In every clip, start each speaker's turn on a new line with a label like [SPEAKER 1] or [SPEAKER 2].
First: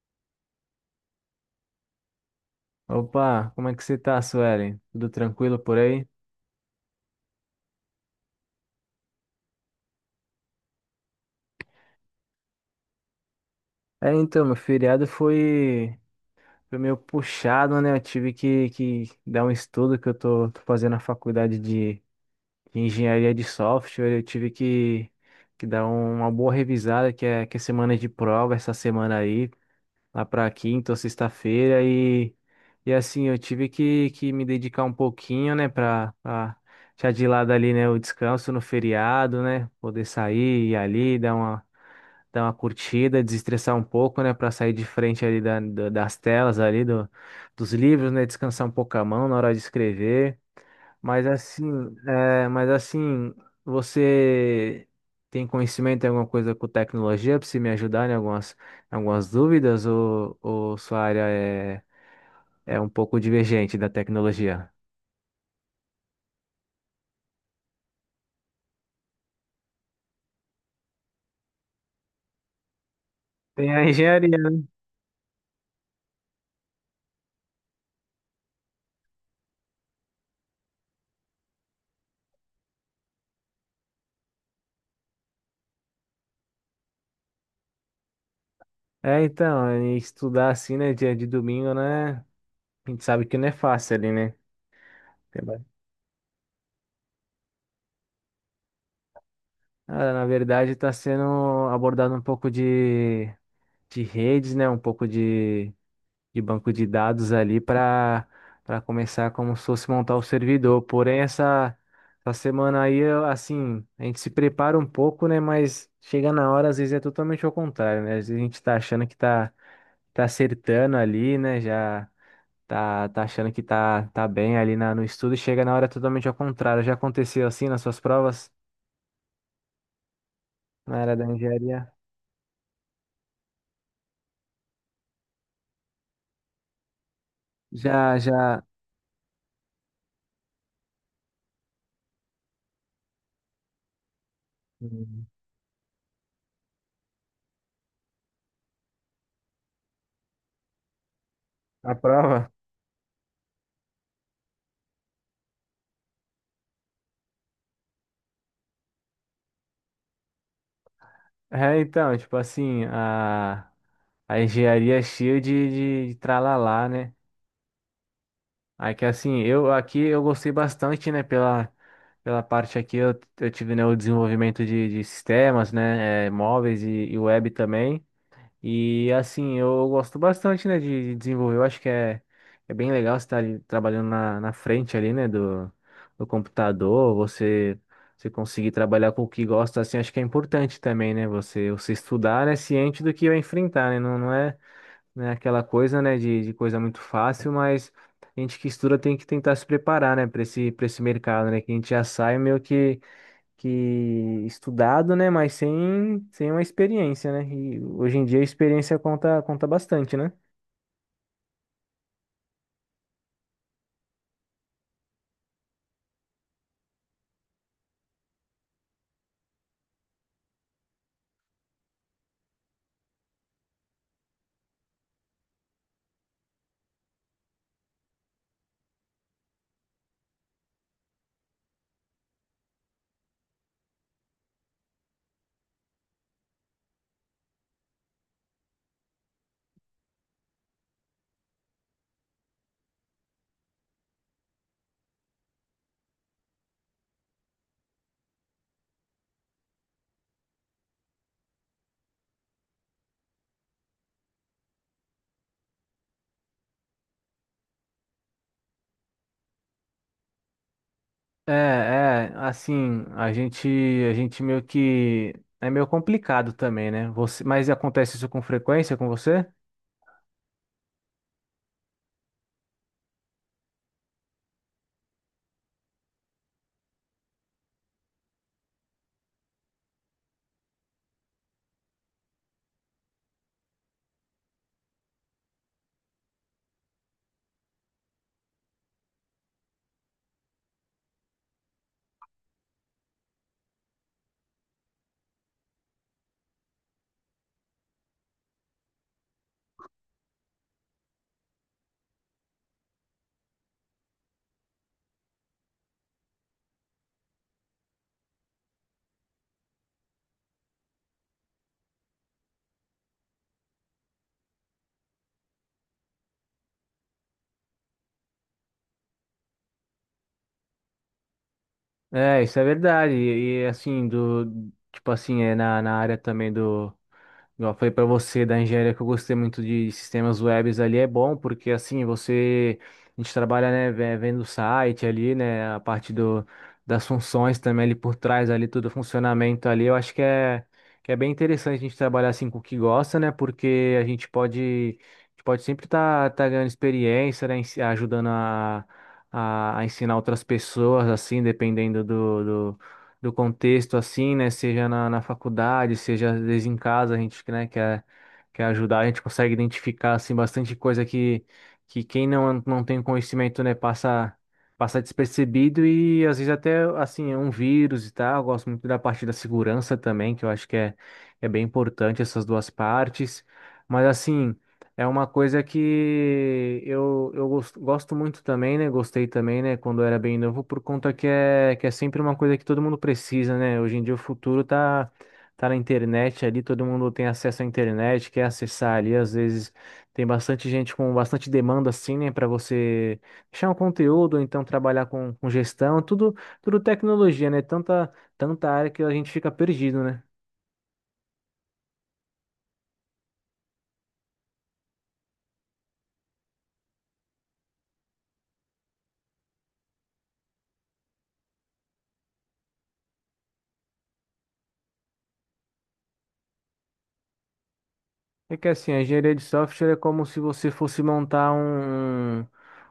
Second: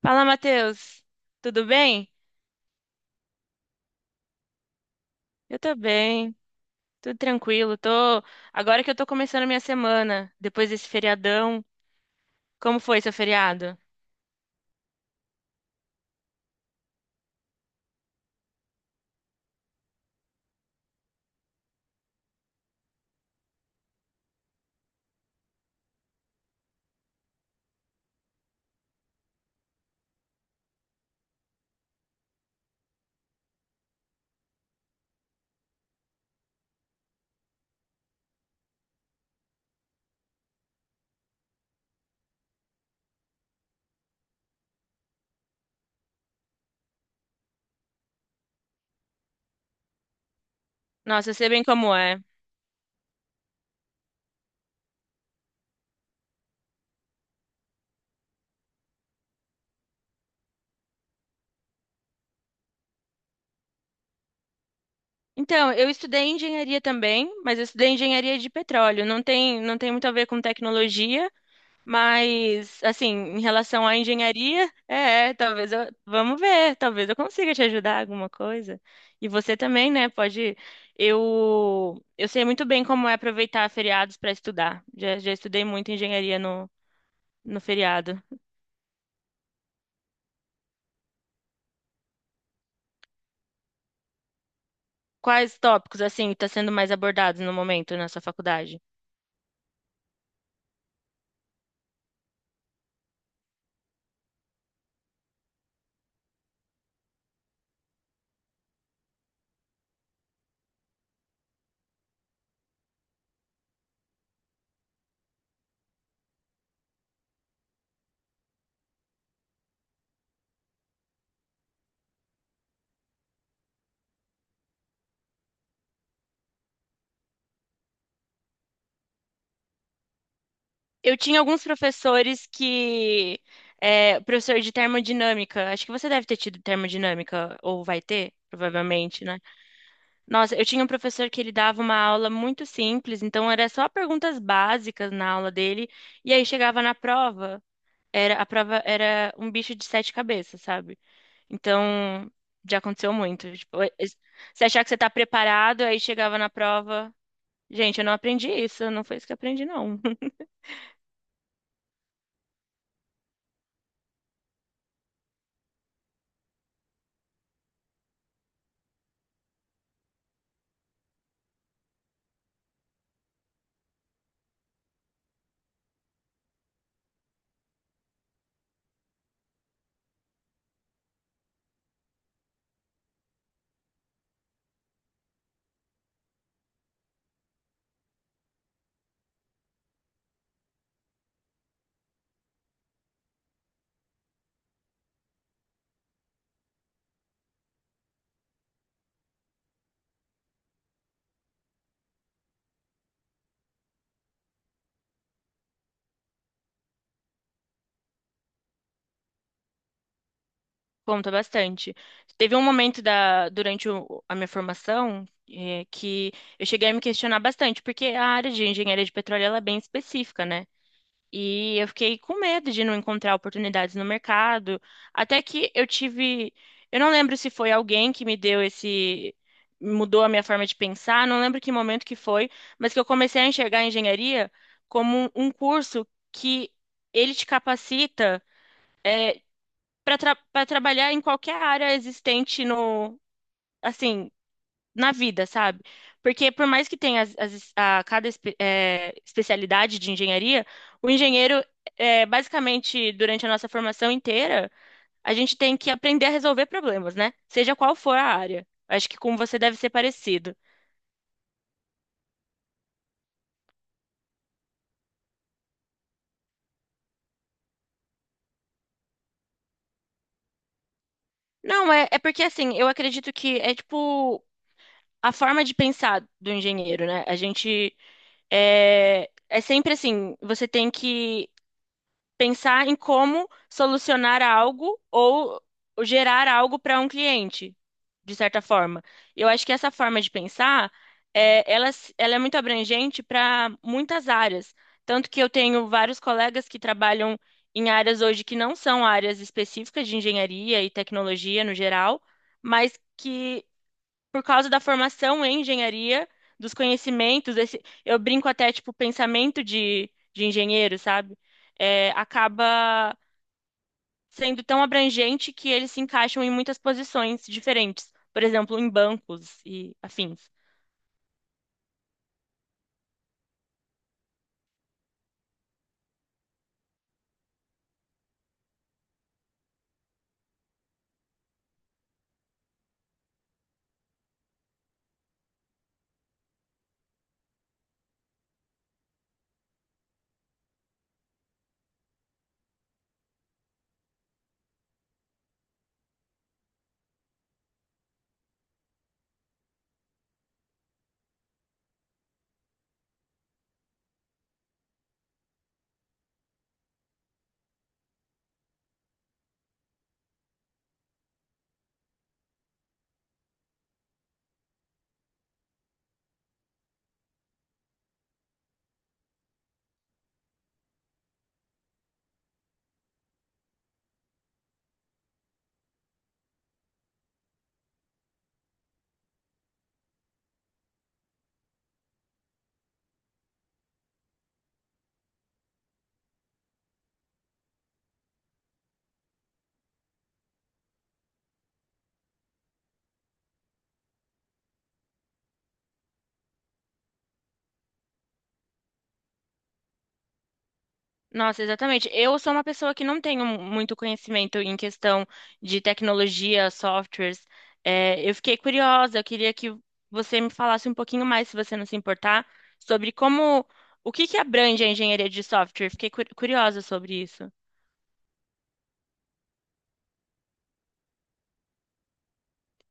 [SPEAKER 1] Fala, Matheus. Tudo bem?
[SPEAKER 2] Opa, como é que você tá, Suelen? Tudo tranquilo
[SPEAKER 1] Eu tô
[SPEAKER 2] por aí?
[SPEAKER 1] bem, tudo tranquilo. Tô agora que eu tô começando a minha semana, depois desse feriadão. Como foi seu feriado?
[SPEAKER 2] Meu feriado foi, foi meio puxado, né? Eu tive que dar um estudo que eu tô fazendo na faculdade de engenharia de software. Eu tive que dar uma boa revisada, que é semana de prova essa semana aí, lá pra quinta ou sexta-feira. E assim, eu tive que me dedicar um pouquinho, né, pra deixar de lado ali, né, o descanso no feriado, né? Poder sair e ali, dar uma curtida, desestressar um pouco, né, para sair de frente ali das telas ali dos livros, né, descansar um pouco a mão na hora de escrever. Mas
[SPEAKER 1] Nossa, eu sei bem
[SPEAKER 2] assim,
[SPEAKER 1] como é.
[SPEAKER 2] é, mas assim, você tem conhecimento em alguma coisa com tecnologia para se me ajudar em algumas dúvidas ou sua área é um pouco divergente da tecnologia?
[SPEAKER 1] Então, eu estudei engenharia também, mas eu estudei engenharia de petróleo. Não tem muito a ver com tecnologia. Mas, assim, em
[SPEAKER 2] Tem a
[SPEAKER 1] relação à
[SPEAKER 2] engenharia, né?
[SPEAKER 1] engenharia, talvez eu, vamos ver, talvez eu consiga te ajudar em alguma coisa. E você também, né, pode, eu sei muito bem como é aproveitar feriados para estudar. Já estudei muito engenharia no feriado.
[SPEAKER 2] É, então, e estudar assim, né, dia de domingo, né? A gente sabe que não é fácil ali, né?
[SPEAKER 1] Quais tópicos, assim, estão sendo mais abordados no momento na sua faculdade?
[SPEAKER 2] Cara, na verdade, está sendo abordado um pouco de redes, né? Um pouco de banco de dados ali para para começar como se fosse montar o servidor. Porém, essa semana aí, eu, assim, a gente se prepara um pouco, né? Mas chega na hora, às vezes é totalmente ao contrário, né? Às vezes a gente está achando que está tá acertando ali, né? Já tá achando que tá bem ali no estudo, e chega na hora é totalmente ao contrário. Já aconteceu assim nas suas provas na área
[SPEAKER 1] Eu
[SPEAKER 2] da
[SPEAKER 1] tinha alguns
[SPEAKER 2] engenharia?
[SPEAKER 1] professores que, é, professor de termodinâmica, acho que você deve ter tido termodinâmica, ou vai
[SPEAKER 2] Já,
[SPEAKER 1] ter,
[SPEAKER 2] já.
[SPEAKER 1] provavelmente, né? Nossa, eu tinha um professor que ele dava uma aula muito simples, então era só perguntas básicas
[SPEAKER 2] Uhum.
[SPEAKER 1] na aula dele, e aí chegava na prova, era a prova era um bicho de sete cabeças, sabe?
[SPEAKER 2] A
[SPEAKER 1] Então,
[SPEAKER 2] prova?
[SPEAKER 1] já aconteceu muito. Tipo, você achar que você tá preparado, aí chegava na prova, gente, eu não aprendi isso, não foi isso que eu aprendi, não.
[SPEAKER 2] É, então, tipo assim, a engenharia é cheia de tralalá, né? Aí que assim, eu gostei bastante, né, pela parte aqui, eu tive, né, o desenvolvimento de sistemas, né, é, móveis e web também. E assim, eu gosto bastante, né, de desenvolver. Eu acho que é, é bem legal você estar ali trabalhando na frente ali, né, do computador, você conseguir trabalhar com o que gosta, assim, acho que é importante também, né, você estudar, né, ciente do que vai enfrentar, né, não é, né, aquela coisa, né, de coisa muito fácil, mas a gente que estuda tem que tentar se preparar, né, para esse mercado, né, que a gente já sai meio que estudado, né? Mas sem, sem uma experiência, né? E hoje em dia a experiência conta, conta bastante, né?
[SPEAKER 1] Conta bastante. Teve um momento durante a minha formação, que eu cheguei a me questionar bastante, porque a área de engenharia de petróleo ela é bem específica, né? E eu fiquei com medo de não encontrar oportunidades no mercado. Até que eu tive. Eu não lembro se foi alguém que me deu esse. Mudou a minha forma de pensar, não lembro que momento que foi, mas que eu comecei a enxergar a engenharia como um curso que ele te capacita para trabalhar em qualquer área existente no. Assim, na vida, sabe? Porque por mais que tenha a cada especialidade de engenharia, o engenheiro, basicamente, durante a nossa formação inteira, a gente tem que aprender a resolver problemas, né? Seja qual for a área. Acho que com você deve ser parecido.
[SPEAKER 2] É, é, assim, a gente meio que é meio complicado também, né? Você, mas acontece isso com frequência com você?
[SPEAKER 1] Não, é porque assim, eu acredito que é tipo a forma de pensar do engenheiro, né? A gente é sempre assim, você tem que pensar em como solucionar algo ou gerar algo para um cliente, de certa forma. Eu acho que essa forma de pensar, ela, ela é muito abrangente para muitas áreas. Tanto que eu tenho vários colegas que trabalham em áreas hoje que não são áreas específicas de engenharia e tecnologia no geral, mas que por causa da formação em engenharia, dos conhecimentos, esse, eu brinco até, tipo, pensamento de engenheiro, sabe? É, acaba sendo tão abrangente que eles se encaixam em muitas posições diferentes, por exemplo, em bancos e afins.
[SPEAKER 2] É, isso é verdade. Assim, do, tipo assim, é na, na área também do. Igual eu falei pra você da engenharia que eu gostei muito de sistemas webs ali, é bom, porque assim, você. A gente trabalha, né, vendo o site ali, né, a parte das funções também ali por trás, ali, todo o funcionamento ali. Eu acho que é bem interessante a gente trabalhar assim com o que gosta, né, porque a gente pode. A gente Pode sempre estar tá ganhando experiência, né, ajudando a ensinar outras pessoas, assim, dependendo do, do contexto, assim, né? Seja na faculdade, seja às vezes em casa, a gente, né, quer ajudar, a gente consegue identificar, assim, bastante coisa que quem não tem conhecimento, né, passa despercebido e às vezes até, assim, é um vírus e tal. Eu gosto muito da parte da segurança também, que eu acho que é, é bem importante essas duas partes. Mas assim, é uma coisa que eu gosto, gosto muito também, né? Gostei também, né? Quando eu era bem novo, por conta que é sempre uma coisa que todo mundo precisa, né? Hoje em dia o futuro tá na internet ali, todo mundo tem acesso à internet, quer acessar ali. Às vezes tem bastante gente com bastante demanda, assim, né? Para você deixar um conteúdo, ou então trabalhar com gestão, tudo tecnologia, né? Tanta área que a gente fica perdido, né?
[SPEAKER 1] Nossa, exatamente. Eu sou uma pessoa que não tenho muito conhecimento em questão de tecnologia, softwares. É, eu fiquei curiosa, eu queria que você me falasse um pouquinho mais, se você não se importar, sobre como, o que que abrange a engenharia de software. Fiquei curiosa sobre isso.
[SPEAKER 2] É que assim, a engenharia de software é como se você fosse montar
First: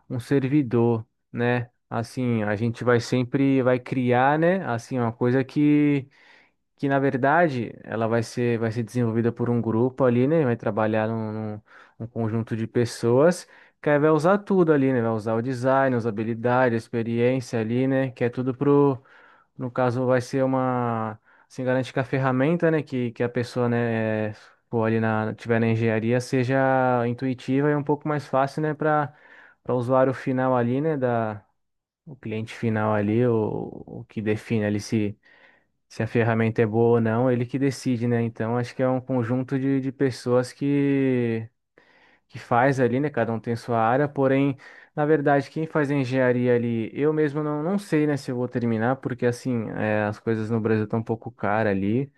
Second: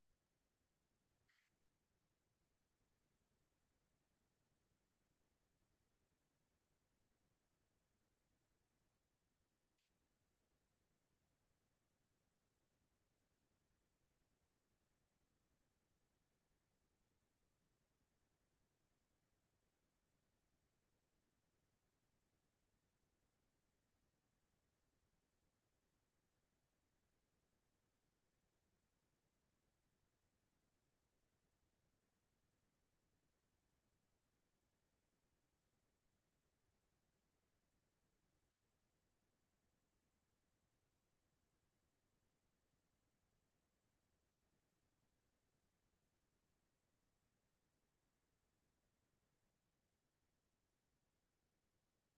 [SPEAKER 2] um servidor, né? Assim, a gente vai criar, né? Assim, uma coisa que na verdade ela vai ser desenvolvida por um grupo ali, né? Vai trabalhar num conjunto de pessoas que aí vai usar tudo ali, né? Vai usar o design, usabilidade, a experiência ali, né? Que é tudo no caso, vai ser uma. Assim, garante que a ferramenta, né, que a pessoa, né, for ali na, tiver na engenharia, seja intuitiva e um pouco mais fácil, né, para para o usuário final ali, né, da, o cliente final ali, o que define ali se, se a ferramenta é boa ou não, ele que decide, né. Então, acho que é um conjunto de pessoas que faz ali, né? Cada um tem sua área, porém, na verdade, quem faz a engenharia ali, eu mesmo não sei, né, se eu vou terminar, porque assim, é, as coisas no Brasil estão um pouco caras ali,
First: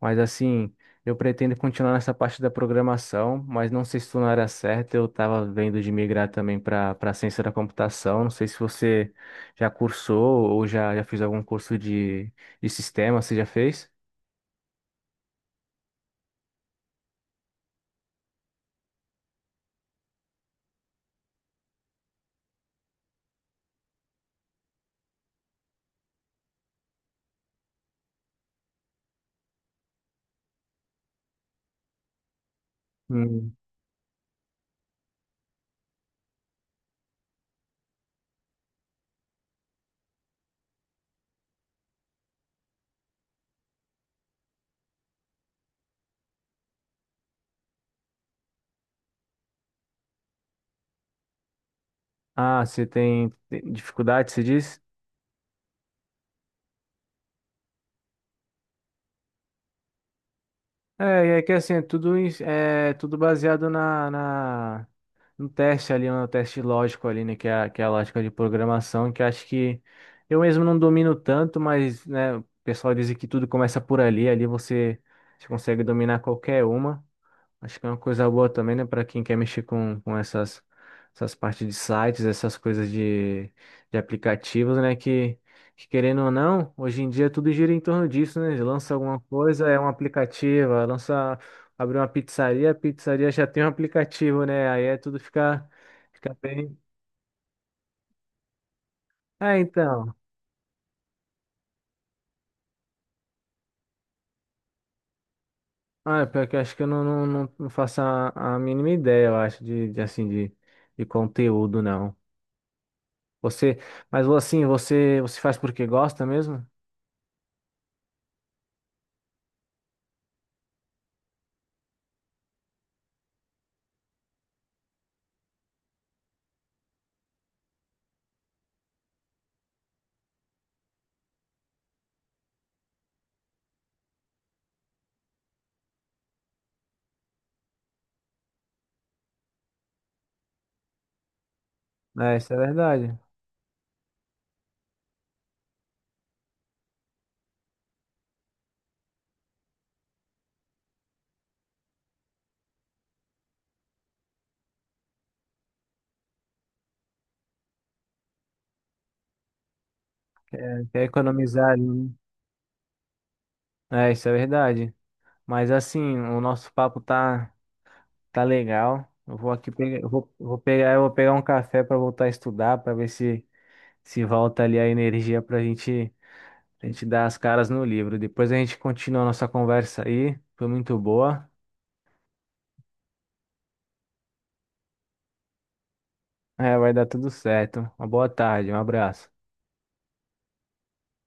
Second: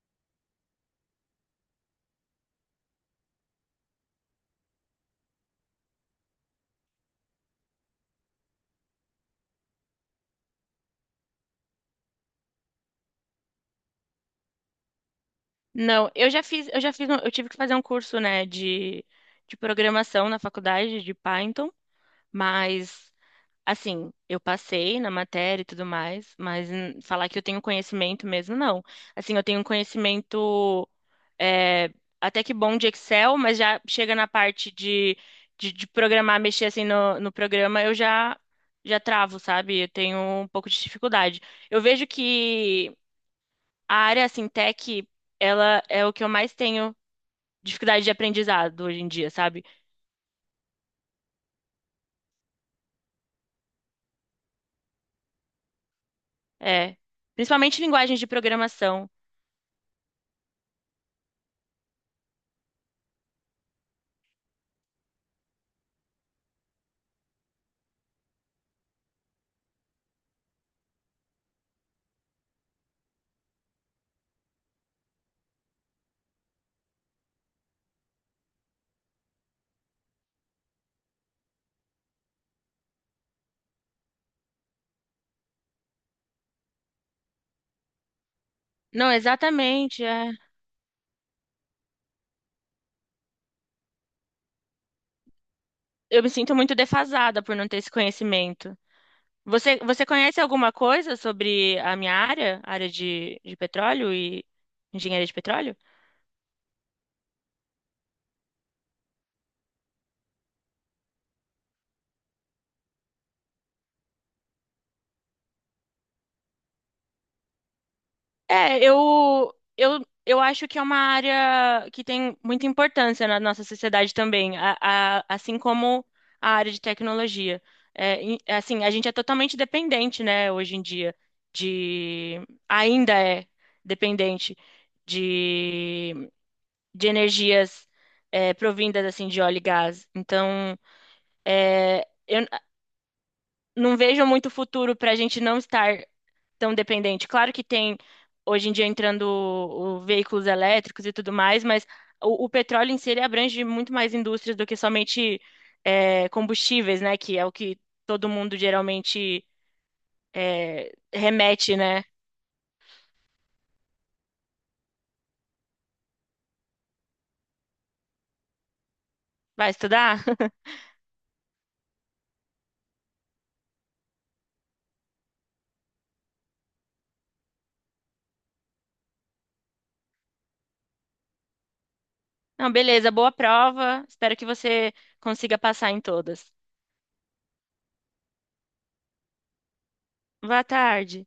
[SPEAKER 2] mas assim, eu pretendo continuar nessa parte da programação, mas não sei se estou na área certa, eu estava vendo de migrar também para para ciência da computação, não sei se você já cursou ou já fez algum curso de sistema, você já fez?
[SPEAKER 1] Não, eu já fiz, eu tive que fazer um curso, né, de programação na faculdade de Python, mas assim, eu passei na matéria e tudo mais, mas falar que eu tenho conhecimento mesmo, não. Assim, eu tenho um conhecimento é, até que bom de Excel,
[SPEAKER 2] Hum.
[SPEAKER 1] mas já chega na parte de programar, mexer assim no programa, já travo, sabe? Eu tenho um pouco de dificuldade. Eu vejo que a área, assim, tech, ela é o que eu mais tenho dificuldade de aprendizado hoje em dia, sabe?
[SPEAKER 2] Ah, você tem tem dificuldade, você diz?
[SPEAKER 1] É, principalmente linguagens de programação.
[SPEAKER 2] É, e é que assim, é tudo, é tudo baseado no teste ali, no teste lógico ali, né? Que é, que é a lógica de programação, que eu acho que eu mesmo não domino tanto, mas, né, o pessoal diz que tudo começa por ali, ali você, você consegue dominar qualquer uma. Acho que é uma coisa boa também, né, para quem quer mexer com essas, essas partes de sites, essas coisas de aplicativos, né, que querendo ou não, hoje em dia tudo gira em torno disso, né? Lança
[SPEAKER 1] Não,
[SPEAKER 2] alguma coisa, é um
[SPEAKER 1] exatamente, é.
[SPEAKER 2] aplicativo, lança, abre uma pizzaria, a pizzaria já tem um aplicativo, né? Aí é tudo fica,
[SPEAKER 1] Eu me
[SPEAKER 2] fica
[SPEAKER 1] sinto muito
[SPEAKER 2] bem.
[SPEAKER 1] defasada por não ter esse conhecimento.
[SPEAKER 2] É,
[SPEAKER 1] Você
[SPEAKER 2] então.
[SPEAKER 1] conhece alguma coisa sobre a minha área, área de petróleo e engenharia de petróleo?
[SPEAKER 2] Ah, é pior que eu acho que eu não faço a mínima ideia, eu acho, de conteúdo, não. Você, mas assim, você faz porque gosta mesmo?
[SPEAKER 1] É, eu acho que é uma área que tem muita importância na nossa sociedade também, assim como a área de tecnologia. É, assim, a gente é totalmente dependente, né, hoje em dia, de, ainda é dependente de de energias provindas assim de óleo e gás. Então, é,
[SPEAKER 2] É,
[SPEAKER 1] eu n-
[SPEAKER 2] isso é verdade.
[SPEAKER 1] não vejo muito futuro para a gente não estar tão dependente. Claro que tem hoje em dia entrando o veículos elétricos e tudo mais, mas o petróleo em si ele abrange muito mais indústrias do que somente combustíveis, né? Que é o que todo mundo geralmente
[SPEAKER 2] Quer economizar
[SPEAKER 1] remete, né?
[SPEAKER 2] ali, né? É, isso é verdade. Mas assim, o nosso papo tá tá legal. Eu vou aqui
[SPEAKER 1] Vai
[SPEAKER 2] pegar,
[SPEAKER 1] estudar?
[SPEAKER 2] eu vou pegar um café para voltar a estudar, para ver se se volta ali a energia pra gente a gente dar as caras no livro. Depois a gente continua a nossa conversa aí. Foi muito boa.
[SPEAKER 1] Não, beleza, boa prova. Espero que você consiga passar em todas.
[SPEAKER 2] É, vai dar tudo certo. Uma boa tarde, um abraço.
[SPEAKER 1] Boa tarde.